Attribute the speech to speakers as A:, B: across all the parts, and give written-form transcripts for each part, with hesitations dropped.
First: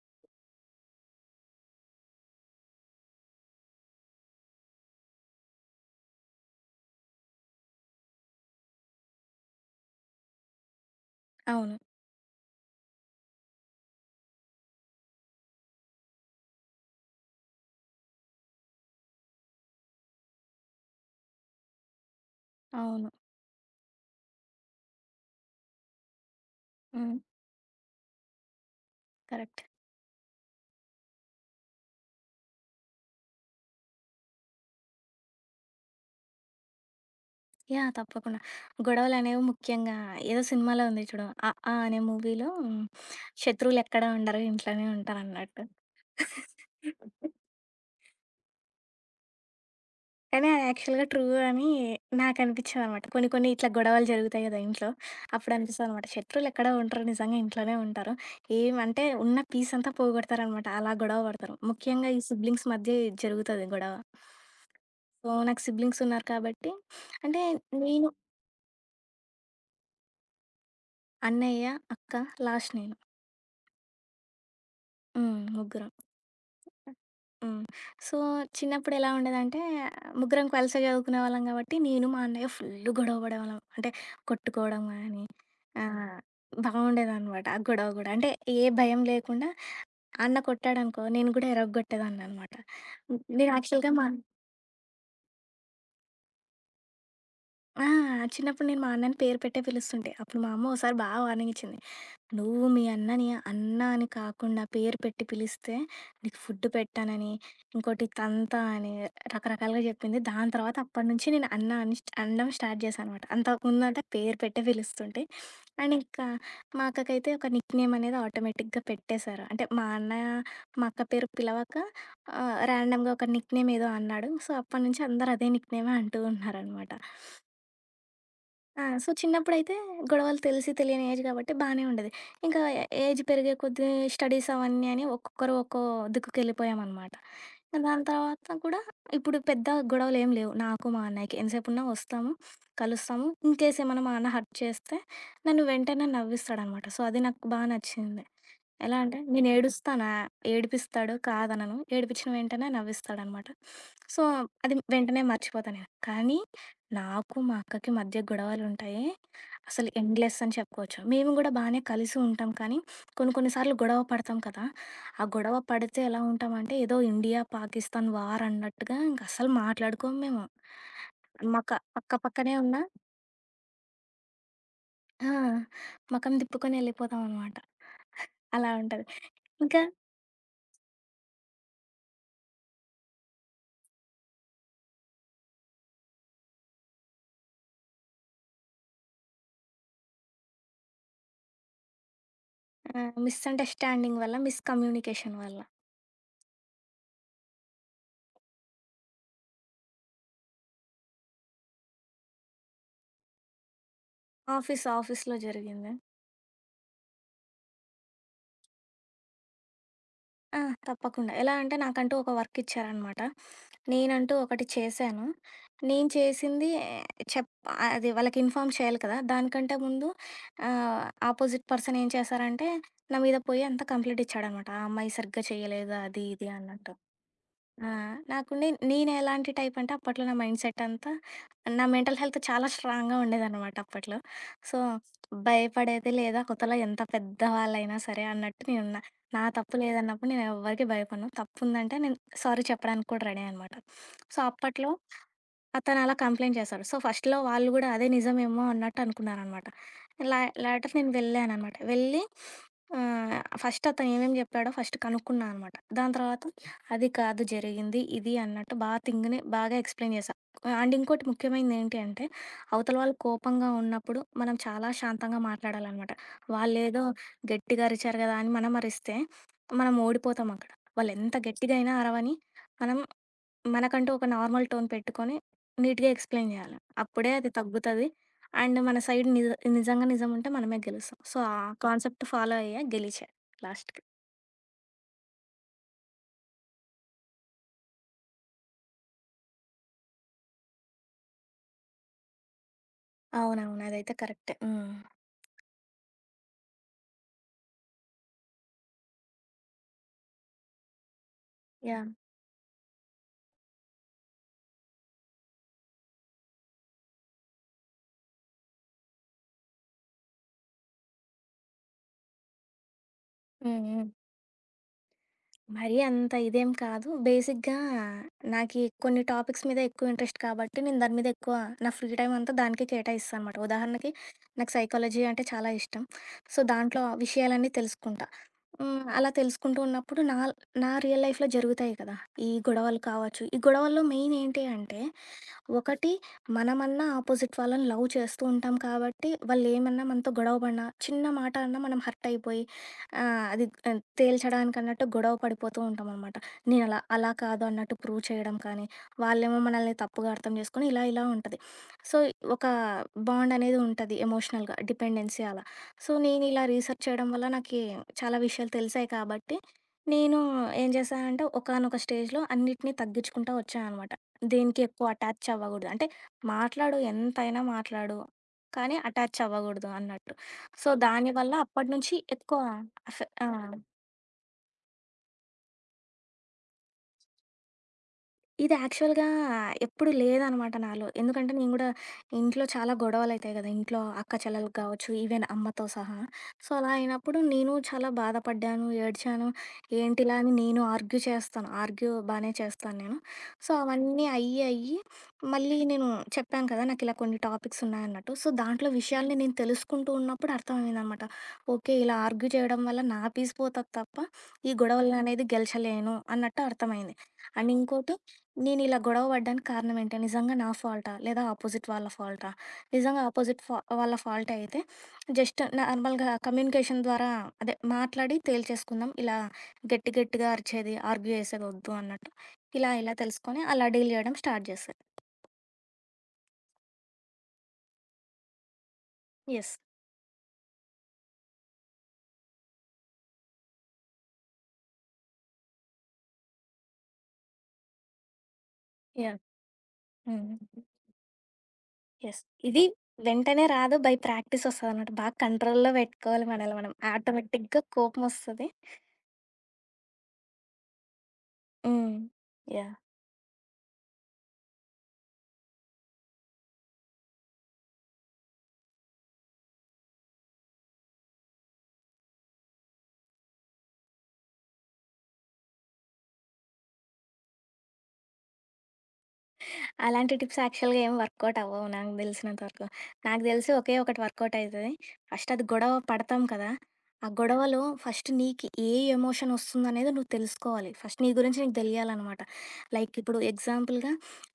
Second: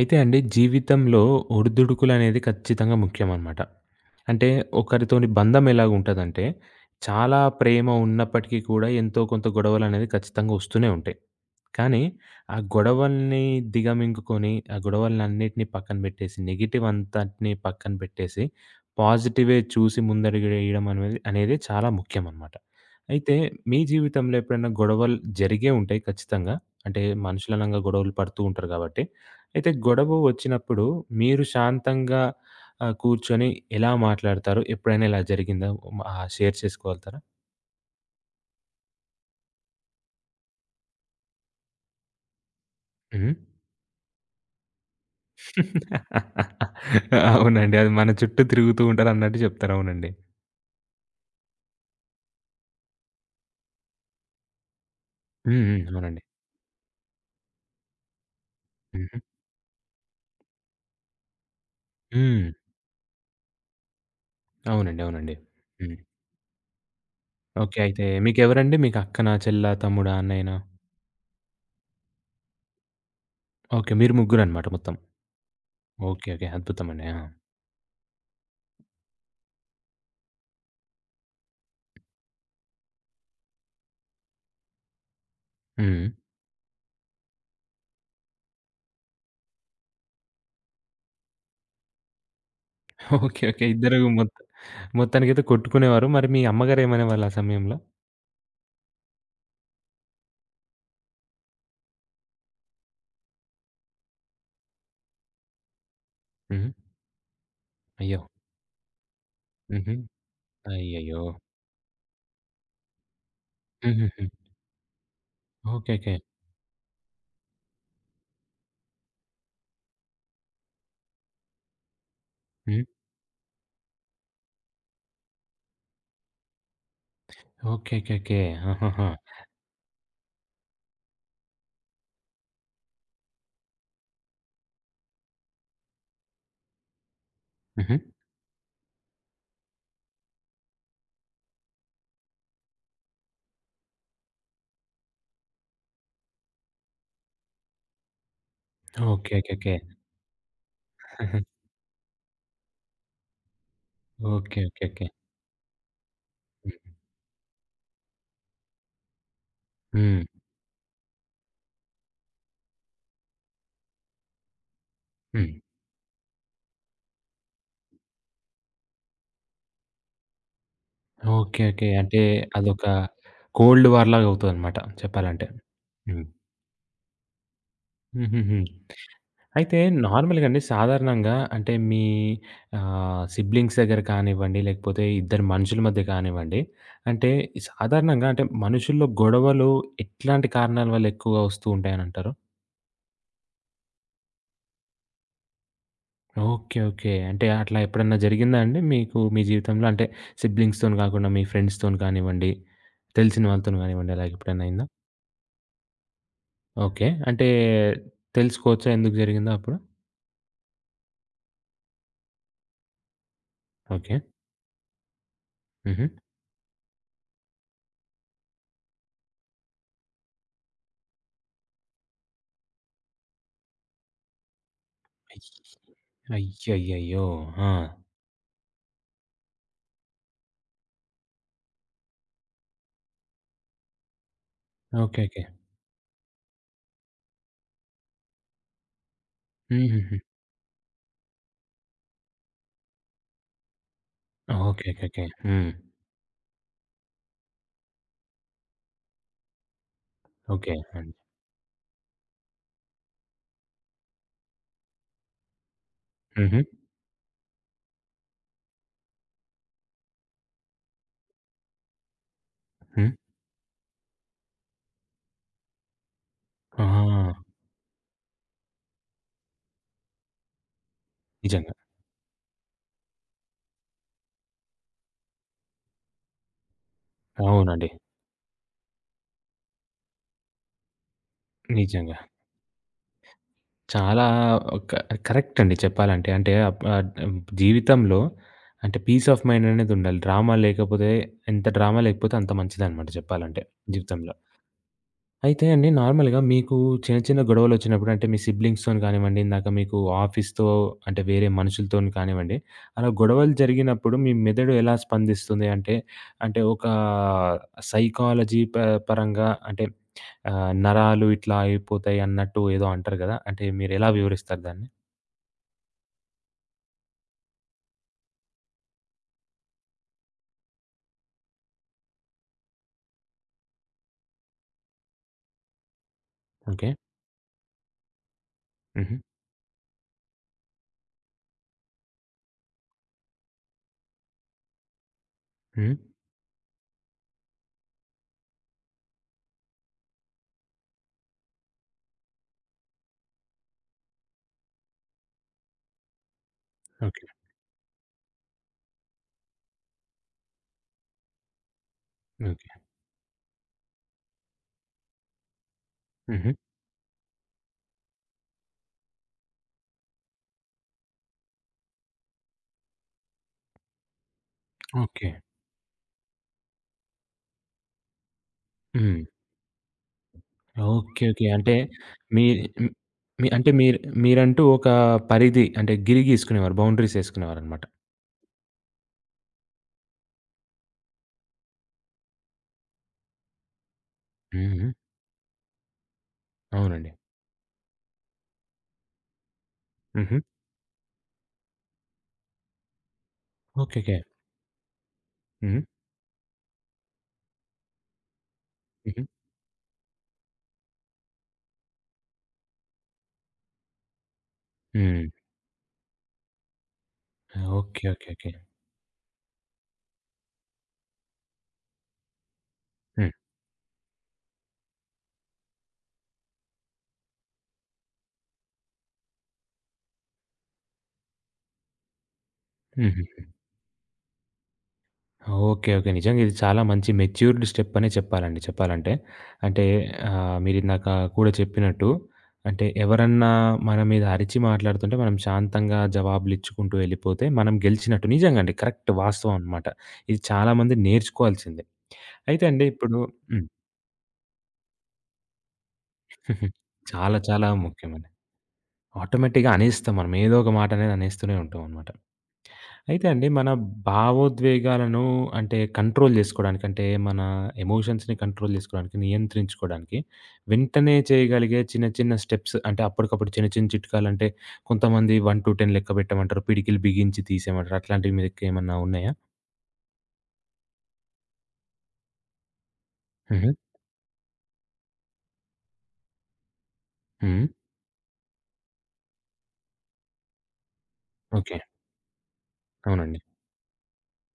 A: అయితే అండి జీవితంలో ఒడిదుడుకులనేది ఖచ్చితంగా ముఖ్యమనమాట. అంటే ఒకరితోని బంధం ఎలాగుంటదంటే, చాలా ప్రేమ ఉన్నప్పటికీ కూడా ఎంతో కొంత గొడవలనేవి ఖచ్చితంగా ఒస్తూనే ఉంటాయి.
B: అవును.
A: కానీ, ఆ గొడవల్ని దిగమింగుకొని, ఆ గొడవలన్నిటిని పక్కన బెట్టేసి, నెగెటివ్ అంతటిని పక్కన బెట్టేసి, పాజిటివే చూసి ముందడుగేయడం అనేది అనేది చాలా ముఖ్యమనమాట.
B: అవును.
A: అయితే మీ జీవితంలో ఎప్పుడైనా గొడవలు జరిగే ఉంటాయి ఖచ్చితంగా. అంటే
B: హ్మ్.
A: మనుషులనంగా గొడవలు పడుతూ ఉంటారు గాబట్టి.
B: కరెక్ట్.
A: అయితే గొడవ వచ్చినప్పుడు మీరు శాంతంగా కూర్చొని ఎలా మాట్లాడతారు? ఎప్పుడైనా ఇలా జరిగిందా? షేర్ చేసుకోగలుగుతారా?
B: యాహ్! తప్పకుండా. గొడవలనేవి ముఖ్యంగా ఏదో సినిమాలో ఉంది చూడు. 'అఆ' అనే మూవీలో
A: హ్మ్.
B: శత్రువులెక్కడ ఉండరు ఇంట్లోనే ఉంటారన్నట్టు.
A: అవునండి. అది మన చుట్టూ తిరుగుతూ ఉంటారన్నట్టు చెప్తారు. అవునండి.
B: కానీ అది యాక్చువల్‌గా ట్రూ అని నాకనిపిచ్చిందనమాట. కొన్ని కొన్ని ఇట్లా గొడవలు జరుగుతాయి గదా ఇంట్లో. అప్పుడు
A: హ్మ్. హ్మ్.
B: అనిపిస్తదనమాట
A: అవునండి.
B: శత్రువులెక్కడ ఉండరు నిజంగా ఇంట్లోనే ఉంటారు. ఏమంటే
A: హుహు.
B: ఉన్న పీస్ అంతా పోగొడతారనమాట. అలా గొడవ పడతారు. ముఖ్యంగా ఈ
A: హ్మ్.
B: సిబ్లింగ్స్ మధ్య జరుగుతది గొడవ.
A: అవునండి.
B: సో,
A: అవునండి.
B: నాకు
A: హ్మ్.
B: సిబ్లింగ్స్ ఉన్నారు కాబట్టి అంటే
A: ఓకే. అయితే
B: నేను
A: మీకెవరండి? మీకు అక్కనా? చెల్లా? తమ్ముడా? అన్నయ్యనా?
B: అన్నయ్య, అక్క, లాస్ట్ నేను.
A: ఓకే. మీరు ముగ్గురనమాట మొత్తం.
B: హ్మ్. ముగ్గురం.
A: ఓకే. ఓకే. అద్భుతమండి. ఆ!
B: హ్మ్. సో, చిన్నప్పుడు ఎలా ఉండేదంటే, ముగ్గురం కలిసే చదువుకునేవాళ్ళం కాబట్టి, నేను మా అన్నయ్య ఫుల్లు గొడవ పడేవాళ్ళం. అంటే, కొట్టుకోవడం గానీ,
A: హ్మ్.
B: ఆహ్, బావుండేదనమాట ఆ గొడవ గూడా. అంటే, ఏ భయం లేకుండా అన్న కొట్టాడనుకో, నేను గూడా ఇరగ్గొట్టేదాన్ననమాట.
A: ఓకే.
B: నేను
A: ఓకే.
B: యాక్చువల్‌గా
A: ఇద్దరు
B: మా
A: మొత్తానికైతే కొట్టుకునేవారు. మరి మీ అమ్మగారు ఏమనేవాళ్ళు ఆ సమయంలో?
B: ఆ! చిన్నప్పుడు నేను మా అన్నని పేరు పెట్టే పిలుస్తుంటే. అప్పుడు మా అమ్మ ఓసారి బా వార్నింగ్ ఇచ్చింది. నువ్వు మీ అన్నని అన్న అని కాకుండా పేరు పెట్టి పిలిస్తే నీకు ఫుడ్
A: హ్మ్.
B: పెట్టానని, ఇంకోటి
A: అయ్యో!
B: తంతా అని రకరకాలుగా
A: హుహు.
B: చెప్పింది. దాని తర్వాత అప్పటి
A: అయ్యయ్యో!
B: నుంచి నేను అన్న అని అనడం స్టార్ట్ చేశాననమాట. అంతకుముందంటే
A: హుహుహు.
B: పేరు పెట్టే పిలుస్తుంటే.
A: ఓకే.
B: And
A: okay.
B: ఇంకా మా అక్కకైతే ఒక నిక్‌నేమ్ అనేది ఆటోమేటిక్‌గా పెట్టేశారు. అంటే మా అన్నయ్య, మా అక్క పేరు పిలవక
A: హ్మ్.
B: ర్యాండమ్‌గా ఒక నిక్‌నేమ్ ఏదో అన్నాడు. సో, అప్పటినుంచి అందరూ అదే నిక్‌నేమే అంటూ ఉన్నారనమాట.
A: ఓకే. ఓకే. ఓకే.
B: ఆ!
A: ఆహాహా!
B: సో, చిన్నప్పుడైతే గొడవలు తెలిసి తెలియని ఏజ్ గాబట్టి బానే ఉండేది. ఇంకా ఏజ్ పెరిగే కొద్దీ స్టడీస్ అవన్నీ అని ఒక్కొక్కరు ఒక్కో దిక్కుకెళ్ళిపోయామనమాట. ఇంక
A: హుహు.
B: దాని తర్వాత కూడా ఇప్పుడు పెద్ద గొడవలేం లేవు నాకు మా అన్నయ్యకి. ఎంతసేపున్నా వస్తాము, కలుస్తాము. ఇన్‌కేస్ ఏమన్నా మా అన్న హర్ట్ చేస్తే నన్ను వెంటనే నవ్విస్తాడనమాట. సో, అది నాకు బా నచ్చింది. ఎలా అంటే
A: ఓకే.
B: నేను
A: ఓకే. ఓకే.
B: ఏడుస్తానా, ఏడిపిస్తాడు కాదనను. ఏడిపించిన వెంటనే నవ్విస్తాడనమాట. So,
A: okay.
B: అది
A: ఓకే. ఓకే.
B: వెంటనే మర్చిపోతా నేను. కానీ
A: హ్మ్.
B: నాకు, మా అక్కకి మధ్య గొడవలుంటాయి. అసలు
A: హ్మ్.
B: ఎండ్‌లెస్ అని చెప్పుకోవచ్చు. మేము గూడా బానే కలిసి ఉంటాం. కానీ కొన్ని కొన్ని సార్లు గొడవ పడతాం కదా! ఆ
A: హ్మ్.
B: గొడవ పడితే ఎలా ఉంటామంటే ఏదో ఇండియా, పాకిస్తాన్ వార్ అన్నట్టుగా ఇంకస్సలు మాట్లాడుకోము మేము.
A: ఓకే.
B: మక
A: ఓకే.
B: పక్క
A: అంటే
B: పక్కనే ఉన్నా
A: అదొక కోల్డ్ వార్‌లాగా అవుతదనమాట
B: ఆ!
A: చెప్పాలంటే. హ్మ్.
B: మకం తిప్పుకొని ఎళ్ళిపోతామనమాట.
A: హుహుహు.
B: అలా ఉంటది.
A: అయితే
B: ఇంకా
A: నార్మల్‌గా అండి సాధారణంగా అంటే మీ సిబ్లింగ్స్ దగ్గర కానివ్వండి, లేకపోతే ఇద్దరు మనుషుల మధ్య కానివ్వండి, అంటే సాధారణంగా అంటే మనుషుల్లో గొడవలు ఎట్లాంటి కారణాల వల్ల ఎక్కువగా వస్తూ ఉంటాయనంటారు?
B: మిస్‌అండర్‌స్టాండింగ్ వల్ల, మిస్‌కమ్యూనికేషన్ వల్ల
A: ఓకే. ఓకే. అంటే అట్లా ఎప్పుడన్నా జరిగిందా అండి మీకు మీ జీవితంలో? అంటే సిబ్లింగ్స్‌తోని కాకుండా మీ ఫ్రెండ్స్‌తోని కానివ్వండి, తెలిసిన వాళ్ళతోని కానివ్వండి అలాగెప్పుడన్నా అయిందా?
B: ఆఫీస్ ఆఫీస్‌లో జరిగింది.
A: ఓకే. అంటే తెలుసుకోవచ్చా ఎందుకు జరిగిందో అప్పుడు?
B: ఆ! తప్పకుండా. ఎలా అంటే నాకంటూ ఒక వర్క్ ఇచ్చారనమాట.
A: ఓకే.
B: నేనంటూ ఒకటి చేశాను.
A: హుహు.
B: నేను చేసింది చెప్ అది వాళ్ళకి ఇన్ఫార్మ్ చేయాలి కదా! దానికంటే ముందు ఆపోజిట్ పర్సన్ ఏం చేశారంటే, నా మీద పోయి అంతా కంప్లెయింట్ ఇచ్చాడనమాట. ఆ అమ్మాయి సరిగ్గా చేయలేదు అది ఇది అన్నట్టు.
A: అయ్యయ్యయ్యో! ఆ!
B: ఆ! నాకు నేనెలాంటి టైప్ అంటే అప్పట్లో నా మైండ్ సెట్ అంతా నా మెంటల్ హెల్త్ చాలా స్ట్రాంగ్‌గా ఉండేదనమాట అప్పట్లో. So,
A: okay. ఓకే.
B: భయపడేది లేదు అవతల ఎంత పెద్ద వాళ్ళైనా సరే అన్నట్టు నేనున్నా. నా తప్పు
A: హుహుహు.
B: లేదన్నప్పుడు నేనెవ్వరికీ భయపడను. తప్పుందంటే నేను సారీ చెప్పడానికి కూడా రెడీ అనమాట. So,
A: okay.
B: అప్పట్లో
A: ఓకే. ఓకే. హ్మ్.
B: అతనలా కంప్లెయింట్ చేశాడు. సో, ఫస్ట్‌లో వాళ్ళు గూడా అదే నిజమేమో అన్నట్టు అనుకున్నారనమాట. లా
A: ఓకే
B: లేటర్ నేను
A: అండి.
B: వెళ్ళాననమాట. వెళ్ళి ఫస్ట్ అతను ఏమేమి చెప్పాడో ఫస్ట్ కనుక్కున్నా అనమాట. దాని తర్వాత
A: హుహు.
B: అది కాదు జరిగింది, ఇది అన్నట్టు బాగా థింగ్‌ని బాగా ఎక్స్‌ప్లెయిన్ చేశా. అండ్ ఇంకోటి ముఖ్యమైనది ఏంటి అంటే, అవతల
A: హ్మ్.
B: వాళ్ళు కోపంగా ఉన్నప్పుడు మనం చాలా శాంతంగా మాట్లాడాలనమాట.
A: ఆ!
B: వాళ్ళేదో గట్టిగా అరిచారు గదా అని మనం అరిస్తే, మనం ఓడిపోతాం అక్కడ. వాళ్ళెంత
A: నిజంగా.
B: గట్టిగా అయినా అరవని, మనం మనకంటూ ఒక నార్మల్ టోన్ పెట్టుకొని నీట్‌గా ఎక్స్‌ప్లెయిన్ జేయాలి. అప్పుడే అది
A: అవునండి.
B: తగ్గుతది. అండ్ మన సైడ్ నిజంగా నిజం ఉంటే మనమే గెలుస్తాం. సో, ఆ
A: నిజంగా.
B: కాన్సెప్ట్ ఫాలో అయ్యా గెలిచా లాస్ట్‌కి.
A: చాలా క కరెక్ట్ అండి చెప్పాలంటే. అంటే జీవితంలో అంటే పీస్ ఆఫ్ మైండ్ అనేదుండాలి. డ్రామా లేకపోతే ఎంత డ్రామా లేకపోతే అంత మంచిదనమాట చెప్పాలంటే
B: అవునవును. అదైతే
A: జీవితంలో.
B: కరెక్టే. హ్మ్.
A: అయితే అండి నార్మల్‌గా మీకు చిన్న, చిన్న గొడవలొచ్చినప్పుడు అంటే మీ సిబ్లింగ్స్‌తోని కానివ్వండి, ఇందాక మీకు ఆఫీస్‌తో అంటే వేరే మనుషులతోని
B: యాహ్!
A: కానివ్వండి, అలా గొడవలు జరిగినప్పుడు మీ మెదడు ఎలా స్పందిస్తుంది? అంటే ఒక సైకాలజీ పరంగా అంటే నరాలు ఇట్లా అయిపోతాయి అన్నట్టు ఏదో అంటారు గదా! అంటే
B: హ్మ్. హ్మ్.
A: మీరెలా వివరిస్తారు దాన్ని?
B: మరీ అంత ఇదేం కాదు. బేసిక్‌గా నాకి కొన్ని టాపిక్స్ మీద ఎక్కువ ఇంట్రెస్ట్ కాబట్టి నేను దాని మీద ఎక్కువ నా ఫ్రీ టైమ్ అంతా దానికే కేటాయిస్తా అనమాట. ఉదాహరణకి నాకు సైకాలజీ అంటే చాలా ఇష్టం. So,
A: okay.
B: దాంట్లో విషయాలన్నీ తెలుసుకుంటా. హ్మ్.
A: హుహు.
B: అలా తెలుసుకుంటూ ఉన్నప్పుడు నా నా రియల్ లైఫ్‌లో జరుగుతాయి కదా! ఈ గొడవలు కావచ్చు. ఈ గొడవల్లో మెయిన్ ఏంటి అంటే,
A: హ్మ్.
B: ఒకటి మనమన్నా ఆపోజిట్ వాళ్ళని లవ్ చేస్తూ ఉంటాం కాబట్టి వాళ్ళు ఏమన్నా మనతో గొడవ పడినా చిన్న మాట అన్నా మనం హర్ట్ అయిపోయి ఆ, అది ఆ, తేల్చడానికి అన్నట్టు గొడవ పడిపోతూ ఉంటాం అనమాట నేను అలా
A: ఓకే.
B: అలా కాదు అన్నట్టు ప్రూవ్ చేయడం కానీ వాళ్ళేమో మనల్ని తప్పుగా అర్థం చేసుకొని ఇలా ఇలా ఉంటుంది సో ఒక
A: ఓకే.
B: బాండ్ అనేది ఉంటుంది ఎమోషనల్గా డిపెండెన్సీ అలా సో నేను
A: హుహు.
B: ఇలా రీసెర్చ్ చేయడం వల్ల నాకు చాలా విషయాలు తెలిసాయి కాబట్టి నేను ఏం చేశానంటే ఒకనొక స్టేజ్లో అన్నిటినీ తగ్గించుకుంటా వచ్చాను దేనికి ఎక్కువ
A: ఓకే.
B: అటాచ్ అవ్వకూడదు. అంటే మాట్లాడు ఎంతైనా మాట్లాడు. కానీ
A: హ్మ్.
B: అటాచ్ అవ్వకూడదు అన్నట్టు. So
A: okay. ఓకే.
B: దానివల్ల
A: అంటే
B: అప్పటినుంచి
A: మీ
B: ఎక్కువ
A: హ్మ్. మీ
B: ఆ!
A: అంటే మీరు మీరంటూ ఒక పరిధి అంటే గిరి గీసుకునేవారు. బౌండరీస్ ఏసుకునేవారనమాట.
B: ఇది యాక్చువల్‌గా ఎప్పుడు లేదనమాట నాలో. ఎందుకంటే నేను గూడా ఇంట్లో చాలా గొడవలయితాయి గదా! ఇంట్లో అక్క
A: హ్మ్.
B: చెల్లెలకి
A: హ్మ్.
B: గావచ్చు, ఈవెన్ అమ్మతో సహా. సో, అలా
A: అవునండి.
B: అయినప్పుడు నేను చాలా బాధపడ్డాను, ఏడ్చాను. ఏంటిలా
A: హుహు.
B: అని నేను ఆర్గ్యూ చేస్తాను. ఆర్గ్యూ బానే చేస్తాను నేను. So,
A: okay. ఓకే.
B: అవన్నీ అయ్యి, అయ్యి మళ్ళీ
A: హ్మ్.
B: నేను చెప్పాను కదా! నాకిలా కొన్ని టాపిక్స్ ఉన్నాయన్నట్టు. సో, దాంట్లో
A: హుహు.
B: విషయాల్ని నేను తెలుసుకుంటూ ఉన్నప్పుడు అర్థమయిందనమాట. ఓకే. ఇలా ఆర్గ్యూ చేయడం వల్ల నా పీస్ పోతది తప్ప, ఈ
A: హ్మ్.
B: గొడవలననేది గెలచలేను అన్నట్టు అర్థమైంది. And
A: okay.
B: ఇంకోటి
A: ఓకే. ఓకే.
B: నేను ఇలా గొడవ పడ్డానికి కారణం ఏంటి? నిజంగా నా ఫాల్టా? లేదా ఆపోజిట్ వాళ్ళ ఫాల్టా? నిజంగా
A: హ్మ్.
B: ఆపోజిట్ వాళ్ళ ఫాల్ట్ అయితే జస్ట్ నార్మల్‌గా కమ్యూనికేషన్ ద్వారా అదే మాట్లాడి తేల్చేసుకుందాం. ఇలా గట్టి గట్టిగా అరిచేది, ఆర్గ్యూ చేసేది వద్దు అన్నట్టు. ఇలా ఇలా
A: హుహు.
B: తెలుసుకొని అలా డీల్ చేయడం స్టార్ట్ చేశా.
A: ఓకే. ఓకే. నిజంగా ఇది చాలా మంచి మెచ్యూర్డ్ స్టెప్ అనే చెప్పాలండి చెప్పాలంటే.
B: యెస్.
A: అంటే మీరిందాక కూడా చెప్పినట్టు అంటే ఎవరన్నా మన మీద అరిచి మాట్లాడుతుంటే మనం శాంతంగా జవాబులిచ్చుకుంటూ వెళ్ళిపోతే మనం గెలిచినట్టు. నిజంగా అండి. Correct
B: yeah!
A: వాస్తవం అనమాట. ఇది
B: హ్మ్.
A: చాలా మంది నేర్చుకోవాల్సిందే.
B: యెస్.
A: అయితే
B: ఇది
A: అండి ఇప్పుడు
B: వెంటనే
A: హ్మ్.
B: రాదు. బై ప్రాక్టీస్ వస్తదన్నమాట. బాగా కంట్రోల్‌లో పెట్టుకోవాలి మనల్ని మనం.
A: చాలా చాలా
B: ఆటోమేటిక్‌గా
A: ముఖ్యమండి.
B: కోపమొస్తది.
A: ఆటోమేటిక్‌గా అనేస్తాం మనం. ఏదో ఒక మాట అనేది అనేస్తూనే ఉంటామనమాట.
B: హ్మ్. యాహ్!
A: అయితే అండి మన భావోద్వేగాలను అంటే కంట్రోల్ జేసుకోడానికి అంటే మన ఎమోషన్స్‌ని కంట్రోల్ జేసుకోడానికి, నియంత్రించుకోడానికి వెంటనే చేయగలిగే చిన్న చిన్న స్టెప్స్ అంటే అప్పటికప్పుడు చిన్న చిన్న చిట్కాలంటే కొంతమంది 1-10 లెక్క పెట్టమంటారు. పిడికిలి బిగించి తీసేయమంటారు. అట్లాంటివి మీ దగ్గర ఏమన్నా ఉన్నాయా?
B: అలాంటి టిప్స్ యాక్చువల్‌గా ఏమి వర్కౌట్ అవ్వవు నాకు దెలిసినంత వరకు. నాకు
A: హుహు.
B: దెలిసి ఒకే ఒకటి వర్కౌట్ అయితది. ఫస్ట్ అది గొడవ పడతాం కదా! ఆ
A: హ్మ్.
B: గొడవలో ఫస్ట్ నీకు ఏ ఎమోషన్ ఒస్తుందనేది నువ్వు తెలుసుకోవాలి. ఫస్ట్ నీ గురించి నీకు
A: ఓకే.
B: దెలియాలనమాట. లైక్
A: అవునండి.
B: ఇప్పుడు ఎగ్జాంపుల్‌గా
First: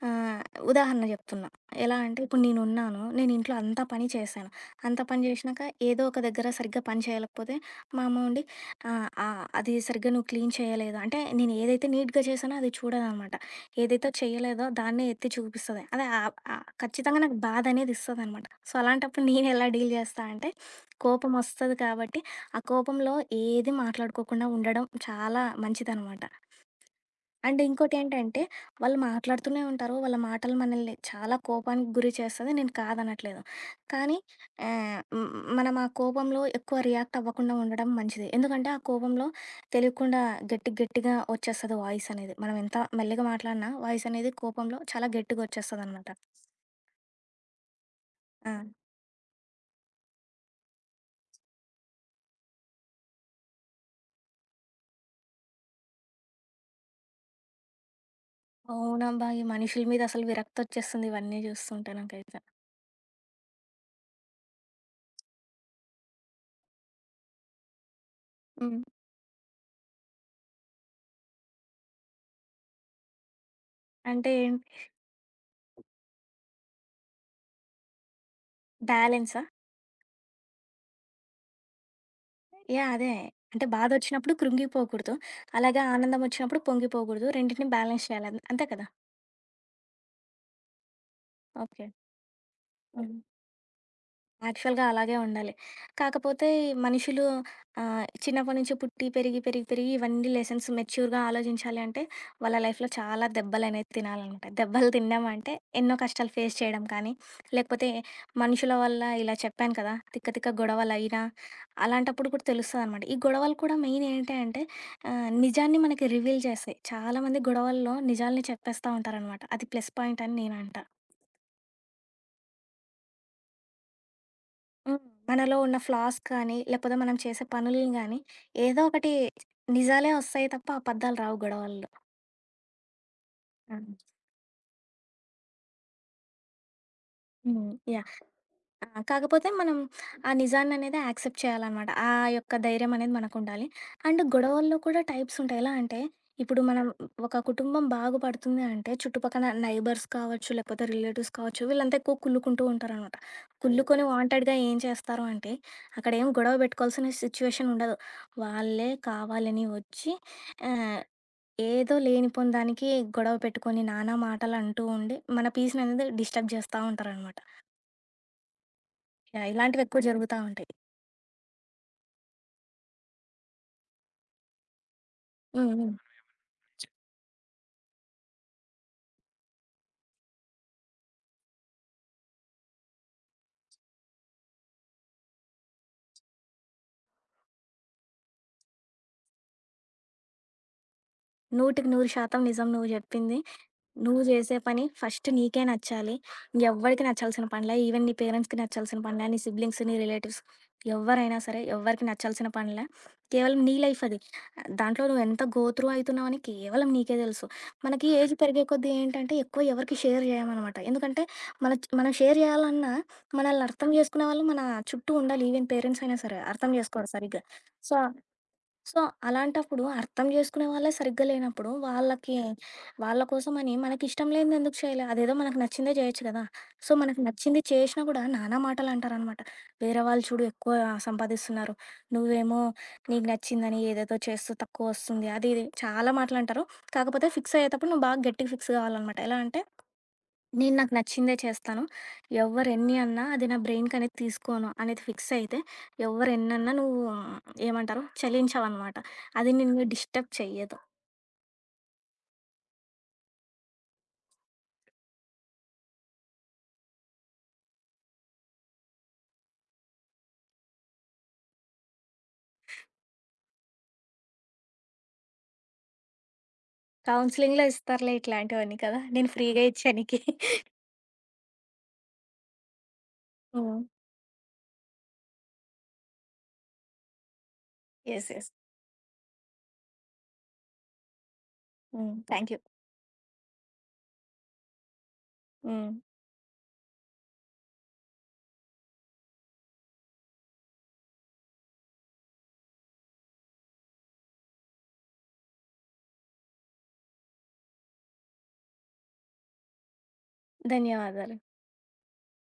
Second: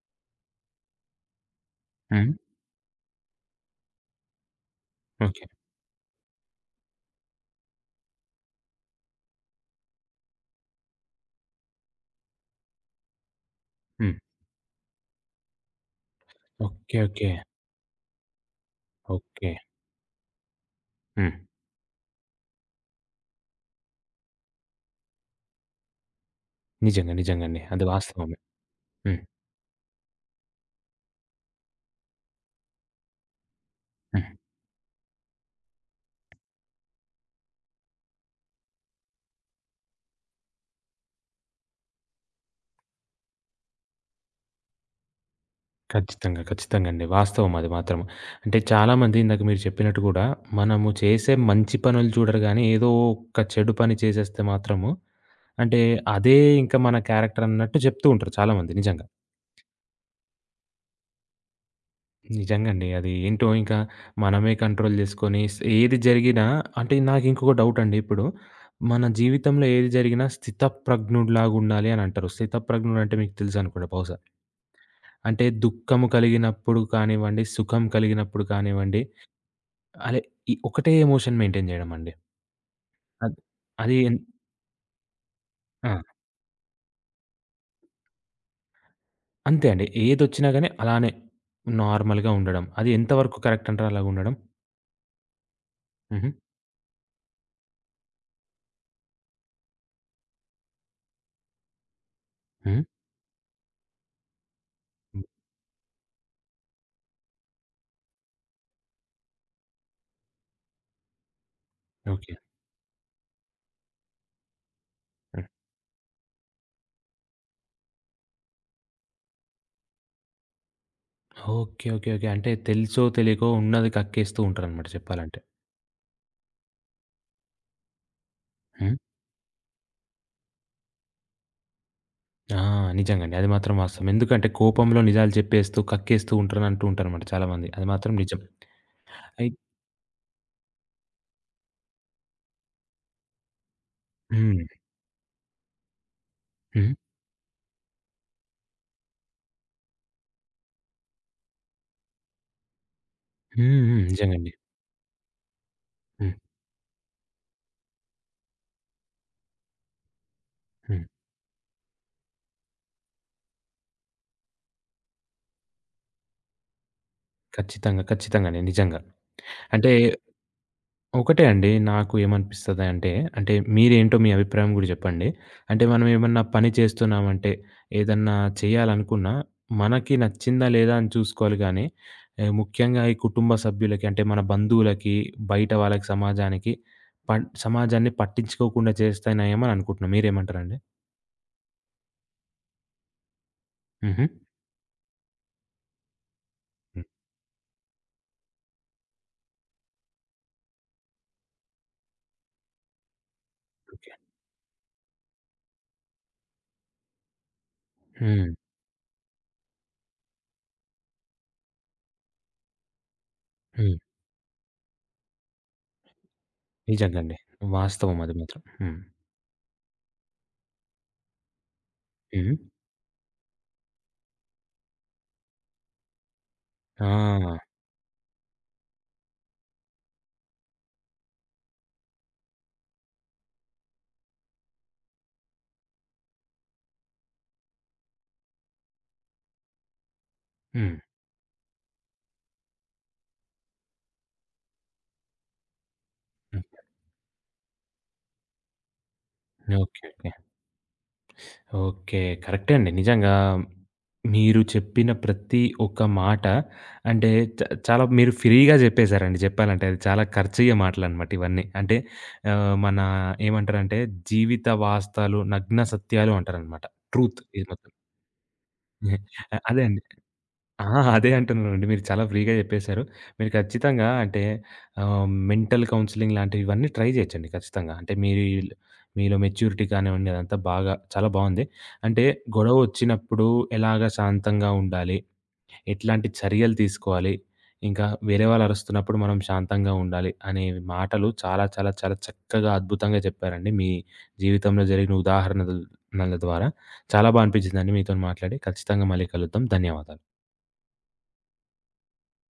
B: ఆహ్, ఉదాహరణ జెప్తున్నా. ఎలా అంటే
A: హ్మ్.
B: ఇప్పుడు నేనున్నాను. నేను ఇంట్లో అంత పని చేశాను. అంత పని
A: ఓకే.
B: జేసినాక ఏదో ఒక దగ్గర సరిగ్గా పని చేయలేకపోతే మా అమ్మ ఉండి ఆహ్, ఆహ్, అది సరిగ్గా నువ్వు క్లీన్ చేయలేదు. అంటే నేను ఏదైతే నీట్‌గా చేశానో అది చూడదనమాట. ఏదైతే
A: హ్మ్.
B: చేయలేదో దాన్నే ఎత్తి చూపిస్తది. అదే ఆహ్, ఆహ్,
A: ఓకే.
B: ఖచ్చితంగా
A: ఓకే.
B: నాకు బాధ అనేది ఇస్తదనమాట. సో, అలాంటప్పుడు నేను
A: ఓకే.
B: ఎలా డీల్ చేస్తా అంటే,
A: హ్మ్.
B: కోపమొస్తది కాబట్టి, ఆ కోపంలో ఏది మాట్లాడుకోకుండా ఉండడం చాలా మంచిదనమాట.
A: నిజంగా. నిజంగా
B: అండ్
A: అండి. అది వాస్తవమే.
B: ఇంకోటేంటంటే, వాళ్ళు
A: హ్మ్.
B: మాట్లాడుతూనే ఉంటారు. వాళ్ళ మాటలు మనల్ని చాలా కోపానికి గురి చేస్తది. నేను కాదనట్లేదు. కానీ
A: హ్మ్.
B: ఆహ్, హ్మ్, మనం ఆ కోపంలో ఎక్కువ రియాక్ట్ అవ్వకుండా ఉండడం మంచిది. ఎందుకంటే, ఆ కోపంలో తెలియకుండా గట్టి గట్టిగా వచ్చేస్తది వాయిసనేది. మనం ఎంత మెల్లిగా మాట్లాడినా వాయిసనేది కోపంలో చాలా గట్టిగొచ్చేస్తదనమాట.
A: ఖచ్చితంగా. ఖచ్చితంగా అండి. వాస్తవం అది మాత్రం.
B: ఆ!
A: అంటే చాలామంది ఇందాక మీరు చెప్పినట్టు గూడా, మనము చేసే మంచి పనులు చూడరు గానీ, ఏదో ఒక చెడు పని చేసేస్తే మాత్రము, అంటే అదే ఇంకా మన క్యారెక్టర్ అన్నట్టు చెప్తూ ఉంటారు చాలామంది నిజంగా.
B: అవునబ్బా! ఈ మనుషుల మీద అసలు విరక్తొచ్చేస్తుంది ఇవన్నీ జూస్తుంటే నాకైతే.
A: నిజంగా అండి. అది ఏంటో ఇంకా మనమే కంట్రోల్ జేసుకొని ఏది జరిగినా అంటే నాకు ఇంకొక డౌటండి ఇప్పుడు.
B: హ్మ్.
A: మన జీవితంలో ఏది జరిగినా స్థితప్రజ్ఞుడిలాగా ఉండాలి అని అంటారు. స్థితప్రజ్ఞుడు అంటే మీకు తెలుసనుకుంటా బహుశా.
B: అంటే ఏంటి
A: అంటే దుఃఖము కలిగినప్పుడు కానివ్వండి, సుఖం కలిగినప్పుడు కానివ్వండి
B: బ్యాలెన్సా?
A: అదే ఈ ఒకటే ఎమోషన్ మెయింటైన్ జేయడం అండి.
B: యాహ్! అదే.
A: అది
B: అంటే
A: అది
B: బాధొచ్చినప్పుడు కృంగిపోకూడదు. అలాగే
A: ఆ!
B: ఆనందం వచ్చినప్పుడు పొంగిపోకూడదు. రెండిటిని బ్యాలెన్స్ చేయాలి. అంతే కదా!
A: అంతే అండి. ఏదొచ్చినా గాని అలానే
B: ఓకే.
A: నార్మల్‌గా ఉండడం. అది ఎంత
B: హ్మ్.
A: వరకు కరెక్ట్ అంటారు అలాగ ఉండడం?
B: యాక్చువల్‌గా అలాగే ఉండాలి.
A: హుహు.
B: కాకపోతే ఈ మనుషులు చిన్నప్పటి నుంచి పుట్టి పెరిగి, పెరిగి, పెరిగి ఇవన్నీ లెసన్స్ మెచ్యూర్‌గా ఆలోచించాలి అంటే, వాళ్ళ
A: హ్మ్.
B: లైఫ్‌లో చాలా దెబ్బలనేవి తినాలనమాట. దెబ్బలు
A: హ్మ్.
B: తిన్నామంటే ఎన్నో కష్టాలు ఫేస్ చేయడం కానీ, లేకపోతే మనుషుల వల్ల ఇలా చెప్పాను కదా! తిక్క, తిక్క గొడవలయినా అలాంటప్పుడు
A: ఓకే.
B: కూడా తెలుస్తదనమాట. ఈ గొడవలు కూడా మెయిన్ ఏంటి అంటే
A: హ్మ్.
B: నిజాన్ని మనకి రివీల్ చేస్తాయి. చాలామంది గొడవల్లో నిజాల్ని చెప్పేస్తా ఉంటారనమాట. అది ప్లస్ పాయింట్ అని నేనంట.
A: ఓకే. ఓకే. ఓకే. అంటే తెలుసో తెలియకో ఉన్నది కక్కేస్తూ ఉంటారనమాట
B: హ్మ్.
A: చెప్పాలంటే.
B: మనలో ఉన్న ఫ్లాస్ కానీ, లేకపోతే మనం చేసే పనుల్ని గానీ, ఏదో
A: హ్మ్.
B: ఒకటి నిజాలే ఒస్తాయి తప్ప అబద్దాలు రావు గొడవల్లో.
A: ఆ! నిజంగండి. అది మాత్రం
B: అవును.
A: వాస్తవం. ఎందుకంటే కోపంలో నిజాలు చెప్పేస్తూ, కక్కేస్తూ ఉంటారని అంటూ ఉంటారనమాట
B: హ్మ్.
A: చాలామంది. అది
B: యాహ్!
A: మాత్రం నిజం.
B: ఆ! కాకపోతే
A: అయి
B: మనం ఆ నిజాన్ననేది యాక్సెప్ట్ చేయాలనమాట. ఆ యొక్క ధైర్యం అనేది మనకుండాలి. అండ్
A: హ్మ్.
B: గొడవల్లో కూడా టైప్స్ ఉంటాయి. ఎలా అంటే, ఇప్పుడు మనం
A: హ్మ్.
B: ఒక కుటుంబం బాగుపడుతుంది అంటే, చుట్టుపక్కన నైబర్స్ కావచ్చు, లేకపోతే రిలేటివ్స్ కావచ్చు, వీళ్ళంతా ఎక్కువ కుళ్ళుకుంటూ ఉంటారనమాట.
A: హ్మ్. హ్మ్.
B: కుళ్ళుకొని
A: నిజంగండి.
B: వాంటెడ్‌గా ఏం చేస్తారు అంటే, అక్కడేం
A: హ్మ్.
B: గొడవ పెట్టుకోవాల్సిన సిచ్యువేషన్ ఉండదు. వాళ్ళే కావాలని వచ్చి ఆహ్,
A: హ్మ్.
B: ఏదో లేనిపోని దానికి గొడవ పెట్టుకొని, నానా మాటలంటూ ఉండి, మన పీస్‌ననేది డిస్టర్బ్ చేస్తా ఉంటారనమాట.
A: ఖచ్చితంగా. ఖచ్చితంగానే నిజంగా.
B: యాహ్! ఇలాంటివి
A: అంటే
B: ఎక్కువ జరుగుతా ఉంటాయి.
A: ఒకటే అండి. నాకు ఏమనిపిస్తది అంటే, మీరేంటో మీ అభిప్రాయం గూడా జెప్పండి.
B: హ్మ్.
A: అంటే
B: హ్మ్.
A: మనం ఏమన్నా పని చేస్తున్నామంటే, ఏదన్నా చేయాలనుకున్నా మనకి నచ్చిందా లేదా అని చూసుకోవాలి గానీ, ముఖ్యంగా ఈ కుటుంబ సభ్యులకి అంటే మన బంధువులకి, బయట వాళ్ళకి, సమాజానికి సమాజాన్ని పట్టించుకోకుండా చేస్తేనేమో అని అనుకుంటున్నాం. మీరేమంటారండి?
B: 100% నిజం నువ్వు జెప్పింది. నువ్వు
A: హుహు.
B: జేసే పని ఫస్ట్ నీకే నచ్చాలి. ఎవ్వడికి
A: హ్మ్.
B: నచ్చాల్సిన పనిలా. ఈవెన్ నీ పేరెంట్స్‌కి నచ్చాల్సిన పనిలా, నీ సిబ్లింగ్స్, నీ రిలేటివ్స్ ఎవ్వరైనా సరే ఎవ్వరికి నచ్చాల్సిన పనిలా. కేవలం నీ లైఫ్
A: ఓకే.
B: అది. దాంట్లో నువ్వెంత గో త్రూ అవుతున్నావని కేవలం నీకే తెలుసు. మనకి ఏజ్
A: హ్మ్.
B: పెరిగే కొద్దీ ఏంటంటే ఎక్కువ ఎవరికీ షేర్ జేయమనమాట. ఎందుకంటే మన మనం షేర్ జేయాలన్నా మనల్ని అర్థం
A: హ్మ్.
B: జేసుకునే వాళ్ళు మన చుట్టూ ఉండాలి. ఈవెన్ పేరెంట్స్ అయినా సరే అర్థం జేసుకోరు
A: నిజంగండి.
B: సరిగ్గా. సో
A: వాస్తవం అది మాత్రం. హ్మ్.
B: సో, అలాంటప్పుడు అర్థం జేసుకునే వాళ్ళే సరిగ్గా లేనప్పుడు, వాళ్ళకి
A: హ్మ్.
B: వాళ్ళ కోసమని మనకిష్టం లేనిది ఎందుకు చేయలే? అదేదో మనకు నచ్చిందే జేయొచ్చు గదా! సో, మనకు నచ్చింది
A: ఆ!
B: చేషినా గూడా నానా మాటలంటారనమాట. వేరే వాళ్ళు చూడు ఎక్కువ సంపాదిస్తున్నారు. నువ్వేమో నీకు నచ్చిందని ఏదేదో చేస్తూ తక్కువొస్తుంది. అది ఇది చాలా మాటలంటారు. కాకపోతే ఫిక్స్ అయ్యేతప్పుడు నువ్వు బాగా గట్టిగా ఫిక్స్ గావాలనమాట. ఎలా అంటే నేను నాకు
A: హ్మ్.
B: నచ్చిందే చేస్తాను. ఎవ్వరు ఎన్ని అన్నా అది నా బ్రెయిన్‌కనేది తీసుకోను అనేది ఫిక్స్ అయితే, ఎవ్వరు
A: హ్మ్.
B: ఎన్నన్నా నువ్వు ఏమంటారు చలించవనమాట. అది నిన్ను
A: ఓకే.
B: డిస్టర్బ్ చెయ్యదు.
A: ఓకే. కరెక్టే అండి. నిజంగా మీరు చెప్పిన ప్రతి ఒక్క మాట అంటే చ చాలా మీరు ఫ్రీగా జెప్పేసారండి జెప్పాలంటే. అది చాలా ఖర్చయ్యే మాటలనమాట ఇవన్నీ. అంటే మన ఏమంటారంటే జీవిత వాస్తవాలు, నగ్న సత్యాలు అంటారనమాట. ట్రూత్
B: కౌన్సిలింగ్‌లో
A: ఇది మొత్తం.
B: ఇస్తారులే ఇట్లాంటివన్నీ కదా! నేను ఫ్రీగా
A: అదే
B: ఇచ్చా
A: అండి.
B: నీకి.
A: ఆహా! అదే అంటున్నానండి. మీరు చాలా ఫ్రీగా చెప్పేశారు. మీరు
B: హ్మ్.
A: ఖచ్చితంగా అంటే ఆహ్, మెంటల్ కౌన్సెలింగ్ లాంటివి ఇవన్నీ ట్రై చేయొచ్చండి ఖచ్చితంగా. అంటే
B: యెస్. యెస్.
A: మీలో మెచ్యూరిటీ కానివ్వండి అదంతా బాగా చాలా బావుంది.
B: హ్మ్.
A: అంటే
B: థ్యాంక్ యూ.
A: గొడవ వచ్చినప్పుడు ఎలాగ శాంతంగా ఉండాలి?
B: హ్మ్.
A: ఎట్లాంటి చర్యలు తీసుకోవాలి? ఇంకా వేరే వాళ్ళు అరుస్తున్నప్పుడు మనం శాంతంగా ఉండాలి అనే మాటలు చాలా చాలా చాలా చక్కగా అద్భుతంగా చెప్పారండి. మీ జీవితంలో జరిగిన ఉదాహరణల ద్వారా చాలా అనిపించిందండి మీతోని మాట్లాడి. ఖచ్చితంగా మళ్ళీ కలుద్దాం. ధన్యవాదాలు.
B: ధన్యవాదాలు.